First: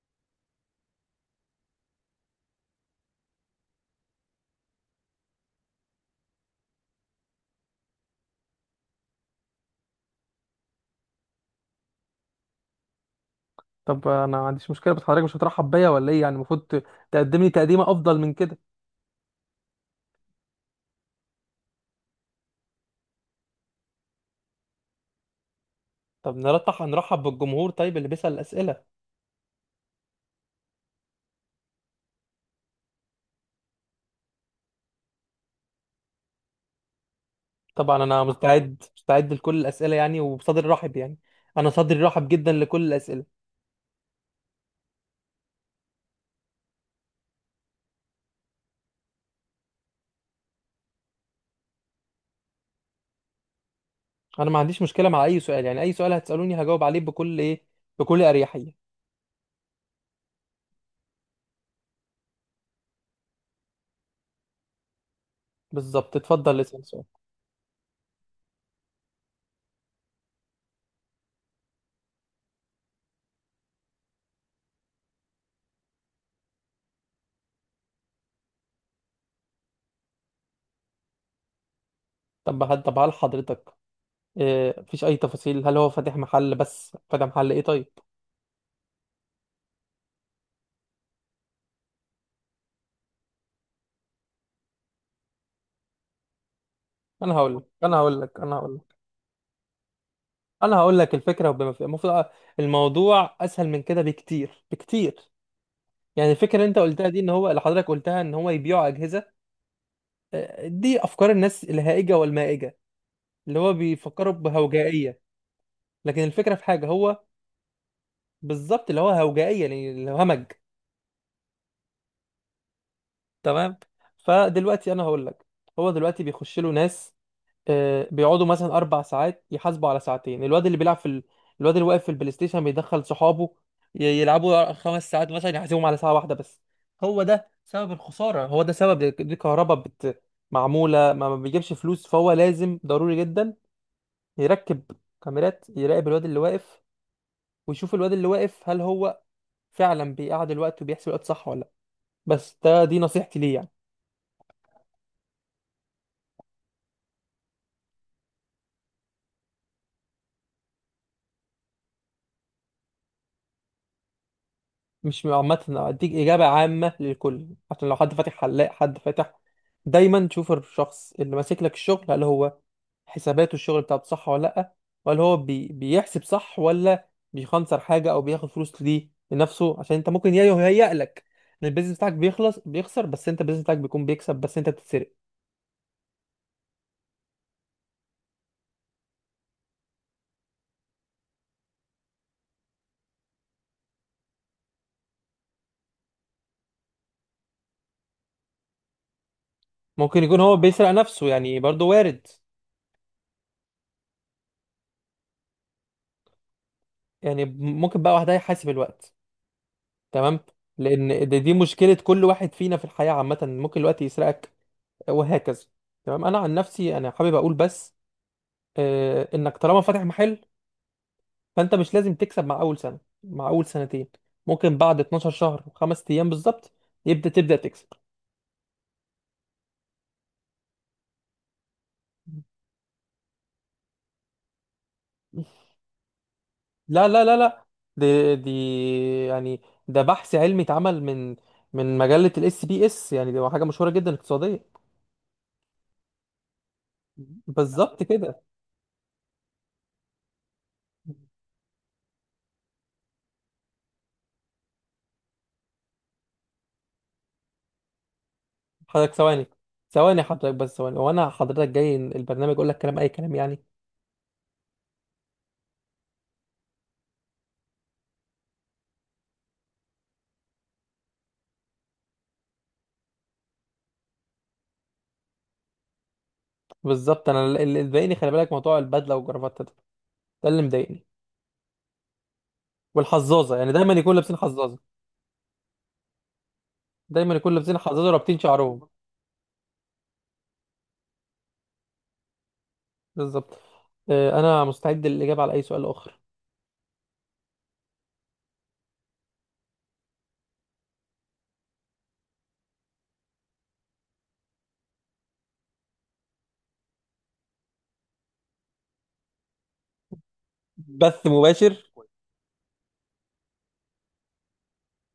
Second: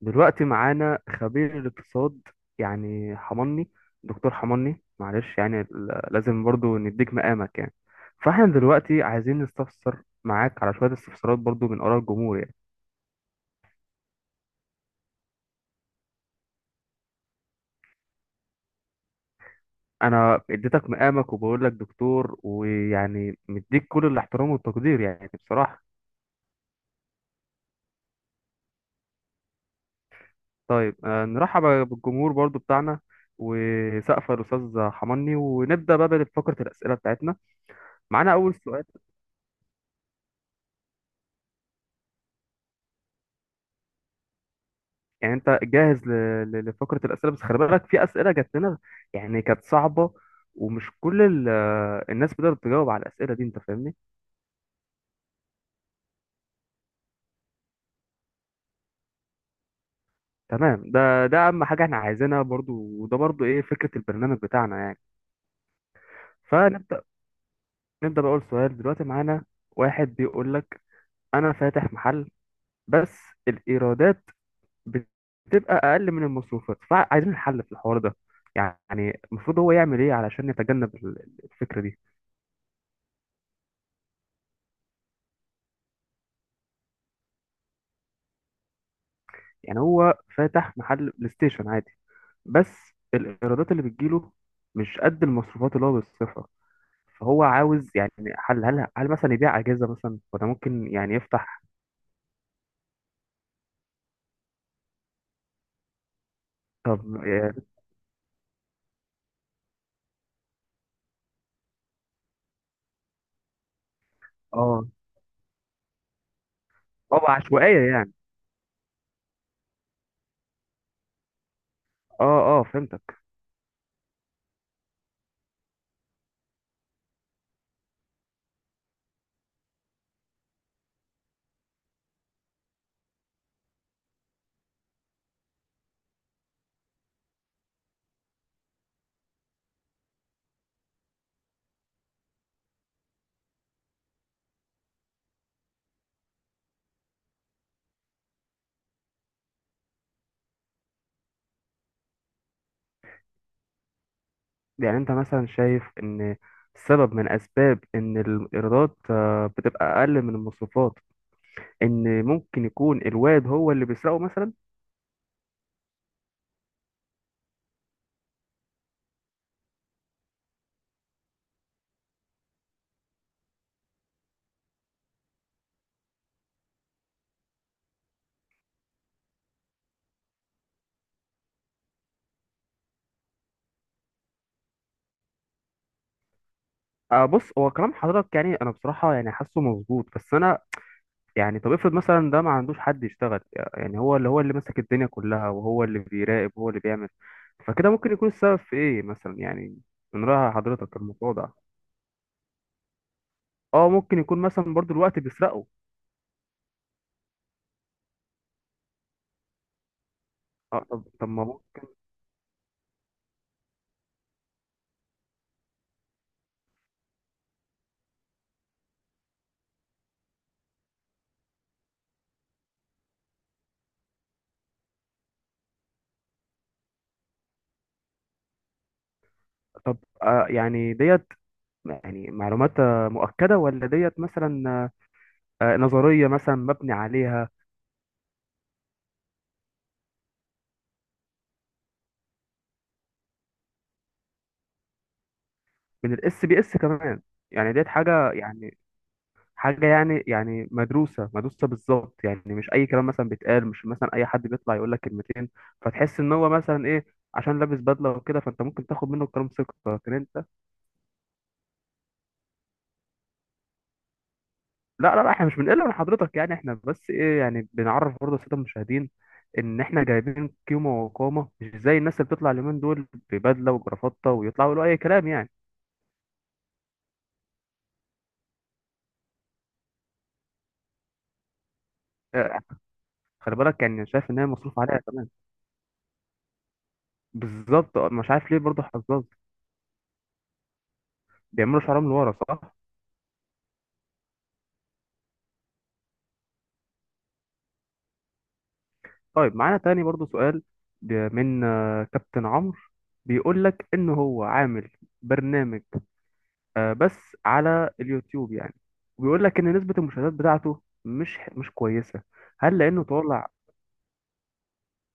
دلوقتي معانا خبير الاقتصاد يعني حماني. دكتور حماني، معلش يعني لازم برضو نديك مقامك يعني. فاحنا دلوقتي عايزين نستفسر معاك على شوية استفسارات برضو من آراء الجمهور يعني. طب انا ما عنديش مشكله، بس حضرتك مش هترحب بيا ولا ايه؟ يعني المفروض تقدم لي تقديمه افضل من كده. انا اديتك مقامك وبقول لك دكتور، ويعني مديك كل الاحترام والتقدير يعني بصراحة. طب نرتح، هنرحب بالجمهور، طيب اللي بيسال الاسئله. طيب. نرحب بالجمهور برضو بتاعنا، وسقف الأستاذ حماني، ونبدأ بقى بفقرة الأسئلة بتاعتنا. طبعا انا معانا أول مستعد سؤال. مستعد لكل الاسئله يعني، وبصدر رحب يعني. انا صدري رحب جدا لكل الاسئله. يعني انت جاهز لفقره الاسئله، بس خلي بالك في اسئله جات لنا يعني، كانت صعبه، ومش كل الناس بتقدر تجاوب على الاسئله دي. انت فاهمني؟ انا ما عنديش مشكله مع اي سؤال، يعني اي سؤال هتسالوني هجاوب عليه بكل اريحيه. تمام، ده اهم حاجه احنا عايزينها برضو، وده برضو ايه فكره البرنامج بتاعنا يعني. بالظبط، اتفضل اسال فنبدا سؤال. نبدا باول سؤال. دلوقتي معانا واحد بيقول لك: انا فاتح محل، بس الايرادات بتبقى اقل من المصروفات، فعايزين الحل في الحوار ده. يعني المفروض هو يعمل ايه علشان يتجنب الفكره دي؟ طب هل حضرتك إيه؟ مفيش اي تفاصيل؟ هل هو فاتح محل بس؟ فاتح محل ايه؟ طيب. يعني هو فاتح محل بلاي ستيشن عادي، بس الإيرادات اللي بتجيله مش قد المصروفات اللي هو بيصرفها، انا فهو هقول لك عاوز انا يعني. هقول لك هل هل هل مثلا يبيع أجهزة مثلا، ولا ممكن يعني الفكره يفتح؟ المفروض، الموضوع اسهل من كده بكتير بكتير. يعني الفكره اللي انت قلتها طب، دي ان هو، اه، اللي حضرتك قلتها ان هو يبيعوا اجهزه. دي افكار الناس الهائجه والمائجه، اللي هو بيفكروا اه. بهوجائيه. لكن الفكره في حاجه هو. عشوائية يعني. بالظبط، اللي هو هوجائيه يعني اللي هو همج. اه، اه، فهمتك. تمام. فدلوقتي انا هقول لك، هو دلوقتي بيخش له ناس، بيقعدوا مثلا 4 ساعات يحاسبوا على ساعتين. الواد اللي واقف في البلاي ستيشن بيدخل صحابه، يلعبوا 5 ساعات مثلا يحاسبهم على ساعه واحده بس. هو ده سبب الخساره، هو ده سبب، دي كهرباء معموله، ما بيجيبش فلوس. فهو لازم ضروري جدا يركب كاميرات يراقب الواد اللي واقف، ويشوف الواد اللي واقف هل هو فعلا بيقعد الوقت وبيحسب الوقت صح ولا لا. بس ده دي نصيحتي ليه يعني. يعني انت مثلا شايف ان السبب من اسباب ان الايرادات بتبقى اقل من المصروفات، ان ممكن يكون الواد هو اللي بيسرقه مثلا؟ مش عامة، أديك إجابة عامة للكل. عشان لو حد فاتح حلاق، حد فاتح، دايما تشوف الشخص اللي ماسك لك الشغل هل هو حساباته الشغل بتاعته صح ولا لأ، ولا هو بيحسب صح ولا بيخنصر حاجة أو بياخد فلوس ليه لنفسه. عشان أنت ممكن يهيأ لك إن البيزنس بتاعك بيخلص بيخسر، بس أنت البيزنس بتاعك بيكون بيكسب، بس أنت بتتسرق. آه، بص، هو كلام حضرتك يعني انا بصراحه يعني حاسه مظبوط، بس انا يعني. طب افرض مثلا ده ما عندوش حد يشتغل، يعني هو اللي ماسك الدنيا كلها، وهو اللي بيراقب، وهو اللي بيعمل، فكده ممكن يكون السبب في ايه مثلا يعني؟ ممكن من يكون رأي هو بيسرق حضرتك نفسه، الموضوع ده، يعني برضه وارد. اه، ممكن يكون مثلا برضو الوقت بيسرقه. يعني ممكن بقى واحد يحاسب الوقت. تمام. اه، طب لأن دي ما دي هو- مشكلة كل واحد فينا في الحياة عامة، ممكن الوقت يسرقك. وهكذا. تمام، انا عن نفسي انا حابب اقول بس انك طالما فاتح محل، فانت مش لازم تكسب مع اول سنه مع اول سنتين. ممكن بعد 12 شهر وخمس ايام بالظبط يبدا تبدا تكسب. طب، يعني ديت يعني معلومات مؤكدة، ولا ديت مثلا نظرية مثلا مبني لا لا لا عليها؟ لا، دي يعني، ده بحث علمي اتعمل من مجله الاس بي اس. يعني دي حاجه مشهوره جدا اقتصاديه. من الاس بي اس كمان؟ يعني ديت بالظبط حاجة، كده. يعني حاجة، يعني مدروسة مدروسة بالظبط يعني، مش أي كلام مثلا بيتقال، مش مثلا أي حد بيطلع يقول لك كلمتين فتحس إن هو مثلا إيه، عشان لابس بدلة وكده، فأنت ممكن تاخد حضرتك منه ثواني، الكلام ثقة، لكن ثواني أنت... حضرتك بس ثواني. وانا حضرتك جاي البرنامج اقول لك كلام؟ اي كلام يعني؟ لا، لا، لا، إحنا مش بنقل من حضرتك يعني، إحنا بس إيه يعني، بنعرف برضه السادة المشاهدين إن إحنا جايبين قيمة وقامة، مش زي الناس اللي بتطلع اليومين دول ببدلة وجرافطة ويطلعوا يقولوا أي كلام يعني. بالظبط، انا اللي مضايقني، خلي بالك، موضوع البدله والجرافته ده، ده اللي مضايقني. آه، والحظاظه، خلي يعني بالك دايما يعني، يكون شايف لابسين إن هي حظاظه، مصروف عليها كمان. دايما يكون لابسين بالظبط. حظاظه مش ورابطين عارف ليه برضه شعرهم. حظاظ بيعملوا شعرهم لورا، صح؟ بالظبط، انا مستعد للاجابه على اي سؤال اخر. طيب، معانا تاني برضو سؤال من كابتن عمرو، بيقول لك ان هو عامل برنامج بس على اليوتيوب يعني، وبيقول لك ان نسبة المشاهدات بتاعته بث مش مباشر. كويسة. هل لانه طالع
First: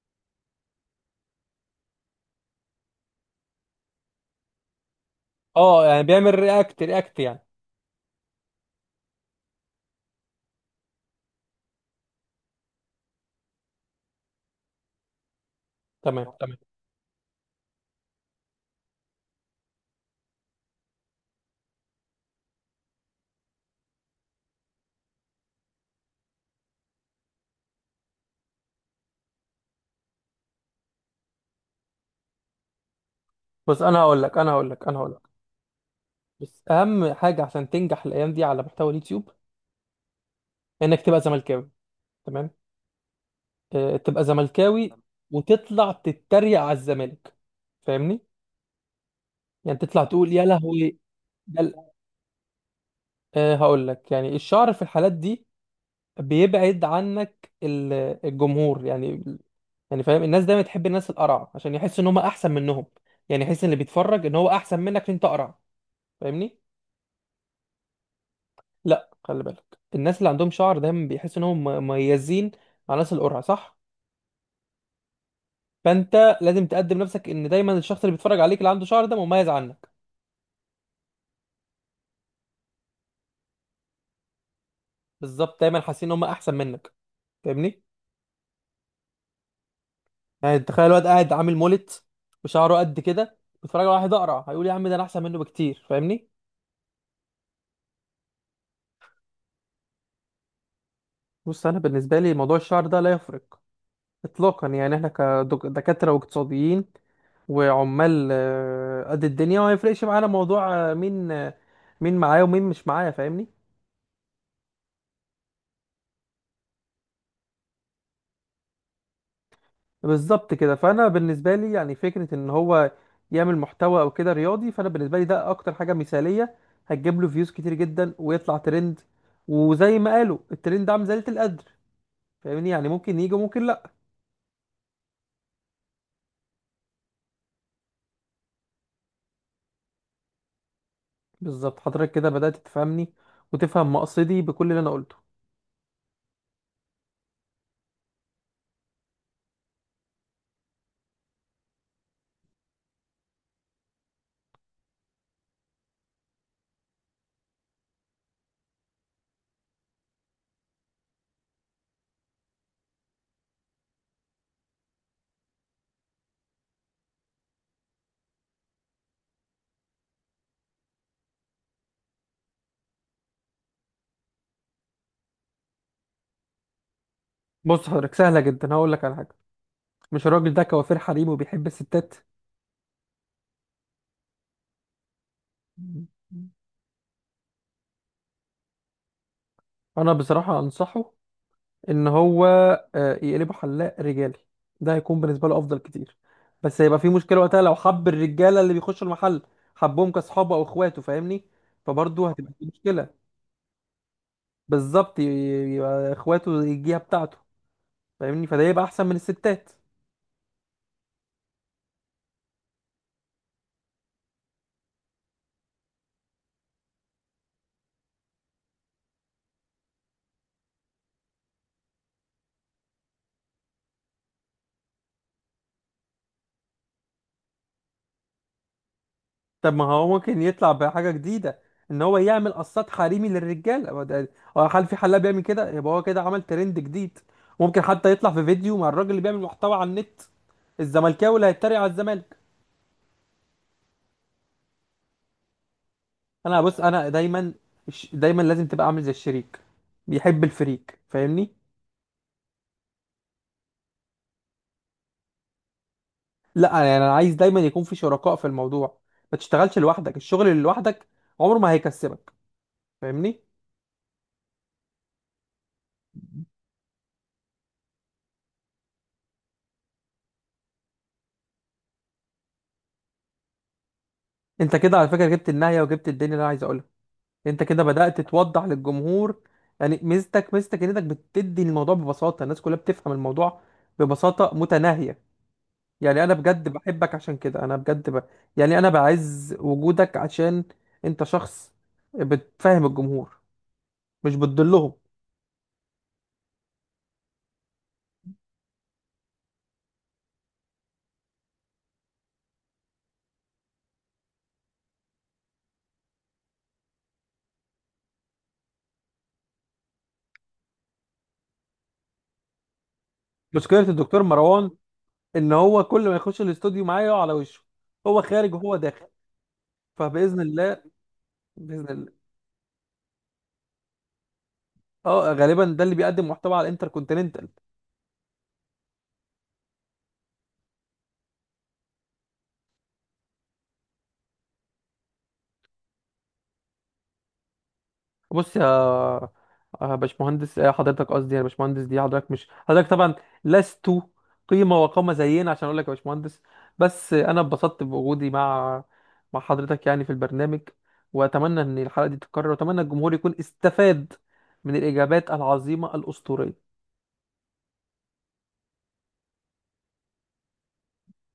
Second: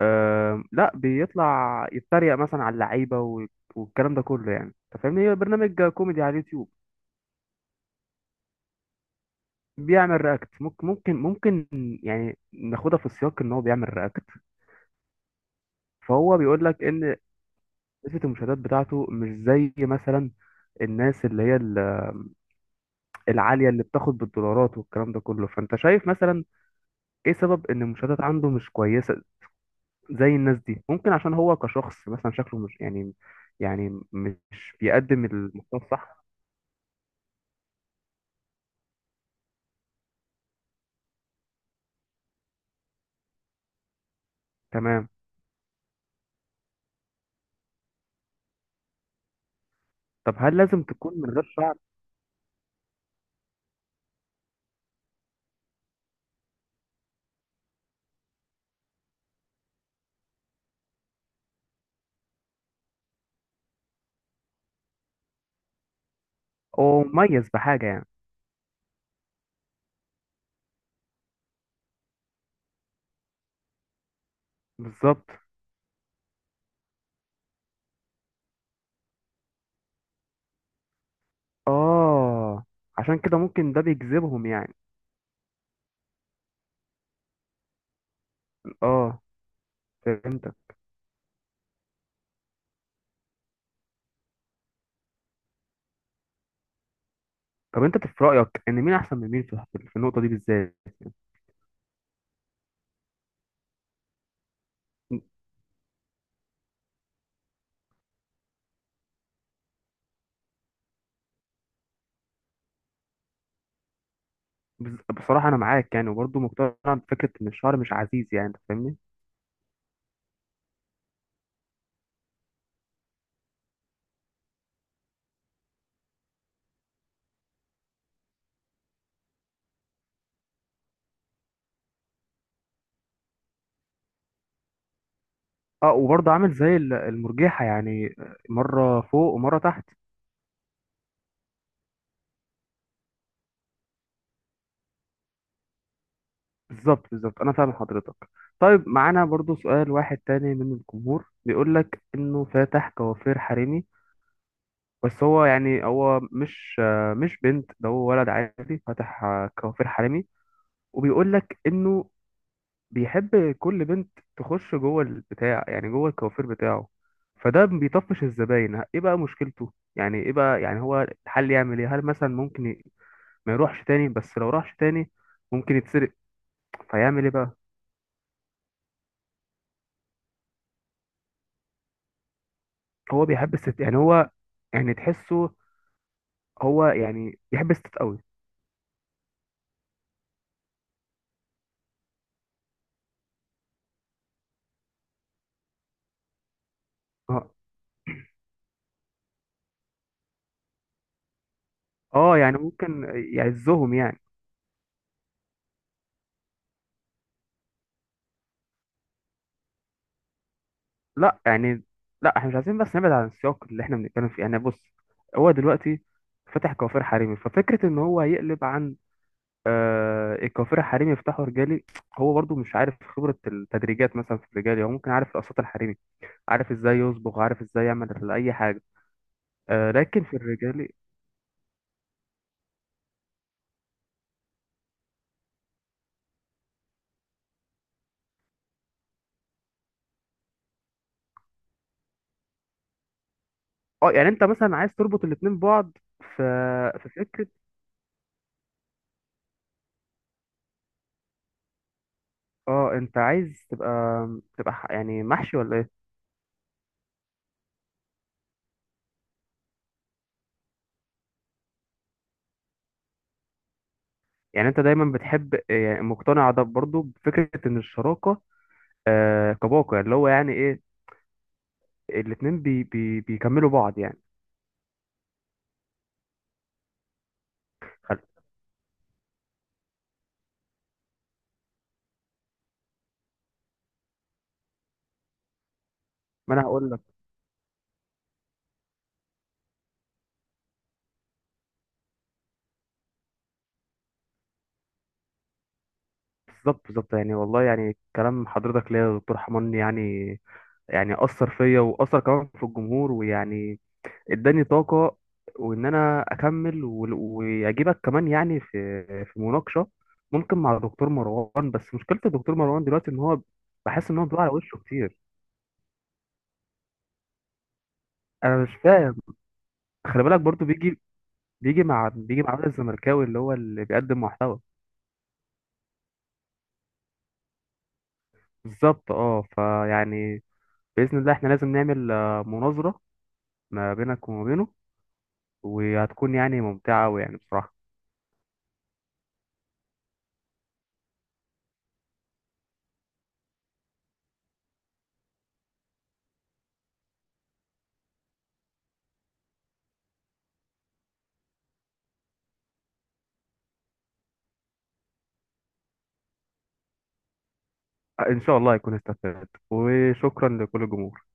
لا، بيطلع يتريق مثلا على اللعيبة والكلام ده كله يعني، انت فاهمني، هي برنامج اه يعني كوميدي على بيعمل اليوتيوب. رياكت رياكت يعني. بيعمل رياكت، ممكن يعني ناخدها في السياق ان هو بيعمل رياكت. تمام فهو تمام. بيقول لك ان نسبة المشاهدات بتاعته مش زي مثلا الناس اللي هي العالية، اللي بتاخد بالدولارات والكلام ده كله، فأنت شايف مثلا إيه سبب إن المشاهدات عنده مش كويسة زي الناس دي؟ ممكن عشان هو كشخص مثلا شكله مش يعني، بص، انا يعني هقول لك انا هقول مش لك بيقدم المحتوى الصح. بس اهم حاجه عشان تنجح الايام دي على محتوى اليوتيوب، انك تبقى زملكاوي. تمام. تبقى زملكاوي، تمام. وتطلع تتريق على الزمالك، فاهمني؟ يعني تطلع تقول طب يا هل لازم لهوي تكون من غير شعر، ده. أه هقول لك، يعني الشعر في الحالات دي بيبعد عنك الجمهور يعني. يعني فاهم، الناس دايما تحب الناس القرع عشان يحس ان هم احسن منهم. يعني يحس ان اللي بيتفرج ان هو احسن منك عشان انت قرع، فاهمني؟ أو مميز بحاجة يعني؟ لا، خلي بالك، الناس اللي عندهم شعر دايما بيحسوا ان هم مميزين عن الناس القرع، صح؟ بالظبط. فانت لازم تقدم نفسك ان دايما الشخص اللي بيتفرج عليك اللي عنده شعر ده مميز عنك. آه عشان كده ممكن ده بيجذبهم يعني. بالظبط، دايما حاسين ان هم احسن منك، فاهمني؟ آه، فهمتك. يعني تخيل الواد قاعد عامل مولت، وشعره قد كده، بيتفرج على واحد اقرع، هيقول يا عم ده انا احسن منه بكتير، فاهمني؟ طب أنت في رأيك إن مين أحسن من مين في النقطة دي بالذات؟ بص، انا بالنسبه لي موضوع الشعر ده لا يفرق اطلاقا. يعني احنا كدكاتره واقتصاديين وعمال، قد الدنيا، وما يفرقش معانا موضوع مين معايا ومين مش معايا، فاهمني؟ بصراحة أنا معاك يعني، وبرضه مقتنع بفكرة إن الشعر مش عزيز يعني، أنت فاهمني؟ بالظبط كده، فانا بالنسبه لي يعني فكره ان هو يعمل محتوى او كده رياضي، فانا بالنسبه لي ده اكتر حاجه مثاليه، هتجيب له فيوز كتير جدا ويطلع ترند. وزي ما قالوا الترند ده عامل زلة القدر، فاهمني؟ يعني ممكن يجي وممكن لا. أه، وبرضه عامل زي المرجيحة يعني، مرة فوق ومرة تحت. بالظبط، حضرتك كده بدأت تفهمني وتفهم مقصدي بكل اللي انا قلته. بالظبط، بالظبط، أنا فاهم حضرتك. طيب، معانا برضه سؤال واحد تاني من الجمهور بيقول لك إنه فاتح كوافير حريمي، بس هو يعني هو مش بنت، ده هو ولد عادي فاتح كوافير حريمي، وبيقول لك إنه بيحب كل بنت تخش جوه البتاع يعني جوه الكوافير بتاعه، فده بيطفش الزباين. ايه بقى مشكلته يعني؟ ايه بقى يعني هو الحل، يعمل ايه؟ هل مثلا ممكن ما يروحش تاني؟ بس لو راحش تاني ممكن يتسرق، فيعمل ايه بقى؟ بص حضرتك، سهلة جدا، هقول لك على حاجة. مش الراجل ده كوافير حريم وبيحب الستات؟ هو بيحب الست يعني هو، يعني تحسه هو يعني بيحب الست قوي. انا بصراحة انصحه ان هو يقلبه حلاق رجالي. ده هيكون بالنسبة له افضل كتير. بس هيبقى في مشكلة اه. وقتها لو حب الرجالة اللي بيخشوا المحل، حبهم كاصحابه او اخواته، فاهمني؟ فبرضه هتبقى يعني في ممكن مشكلة. يعزهم يعني. بالظبط، يبقى اخواته يجيها بتاعته، فاهمني؟ فده يبقى احسن من الستات. لا يعني، لا، احنا مش عايزين بس نبعد عن السياق اللي احنا بنتكلم فيه يعني. بص، هو دلوقتي فتح كوافير حريمي، ففكرة إن هو يقلب عن الكوافير حريمي يفتحوا رجالي، هو برضو مش عارف خبرة التدريجات مثلا في الرجالي، هو ممكن عارف القصات الحريمي، عارف ازاي يصبغ، عارف ازاي يعمل أي حاجة. طب ما هو لكن في ممكن يطلع الرجالي. بحاجة جديدة، ان هو يعمل قصات حريمي للرجال. هو، هل في حلاق بيعمل كده؟ يبقى هو كده عمل ترند جديد. ممكن حتى يطلع في فيديو مع الراجل اللي بيعمل محتوى على النت، الزملكاوي اللي هيتريق على الزمالك. اه، يعني انت مثلا عايز تربط الاتنين ببعض، في بص، انا فكرة. دايما، دايما لازم تبقى عامل زي الشريك بيحب الفريق، فاهمني؟ اه، انت عايز يعني محشي ولا ايه؟ لا يعني، انا عايز دايما يكون في شركاء في الموضوع. ما تشتغلش لوحدك، الشغل اللي لوحدك عمره ما هيكسبك، فاهمني؟ يعني انت دايما بتحب يعني مقتنع ده برضو بفكرة ان الشراكة، كباقة اللي هو يعني ايه، الاتنين بي بي بيكملوا بعض يعني. انت كده على فكرة جبت النهاية وجبت الدنيا اللي انا عايز اقولها. انت كده خل- بدأت توضح للجمهور. يعني ميزتك، ميزتك انك بتدي الموضوع ببساطة، الناس كلها بتفهم الموضوع ببساطة متناهية. يعني انا ما انا بجد هقول. بحبك، عشان كده انا بجد يعني انا بعز وجودك، عشان انت شخص بتفهم الجمهور، مش بتضلهم. بالظبط، بالظبط يعني، والله يعني كلام حضرتك ليا يا دكتور حمان يعني، أثر فيا وأثر كمان في الجمهور، ويعني اداني طاقة، وإن أنا أكمل وأجيبك كمان يعني في مناقشة ممكن مع دكتور مروان، بس مشكلة الدكتور مروان دلوقتي إن هو مشكلة بحس إن الدكتور هو بيقع على مروان وشه كتير. ان هو كل ما يخش الاستوديو معايا يقع على وشه، هو خارج أنا مش وهو داخل. فاهم. خلي بالك فبإذن برضو الله. بيجي، بيجي بإذن مع الله. بيجي مع الراجل الزملكاوي اللي هو اللي بيقدم محتوى. اه غالبا ده اللي بيقدم محتوى على الانتر. بالظبط. أه، فيعني بإذن الله إحنا لازم نعمل مناظرة ما بينك وما بينه، وهتكون يعني ممتعة ويعني بصراحة. بص يا باشمهندس، حضرتك، قصدي يا باشمهندس، دي حضرتك، مش حضرتك طبعا لست قيمة وقامة زينا عشان اقول لك يا باشمهندس. بس انا اتبسطت بوجودي مع حضرتك يعني في البرنامج، واتمنى ان الحلقة دي تتكرر، واتمنى الجمهور يكون استفاد من الاجابات العظيمة الاسطورية. إن شاء الله هيكون استفاد، وشكرا لكل الجمهور.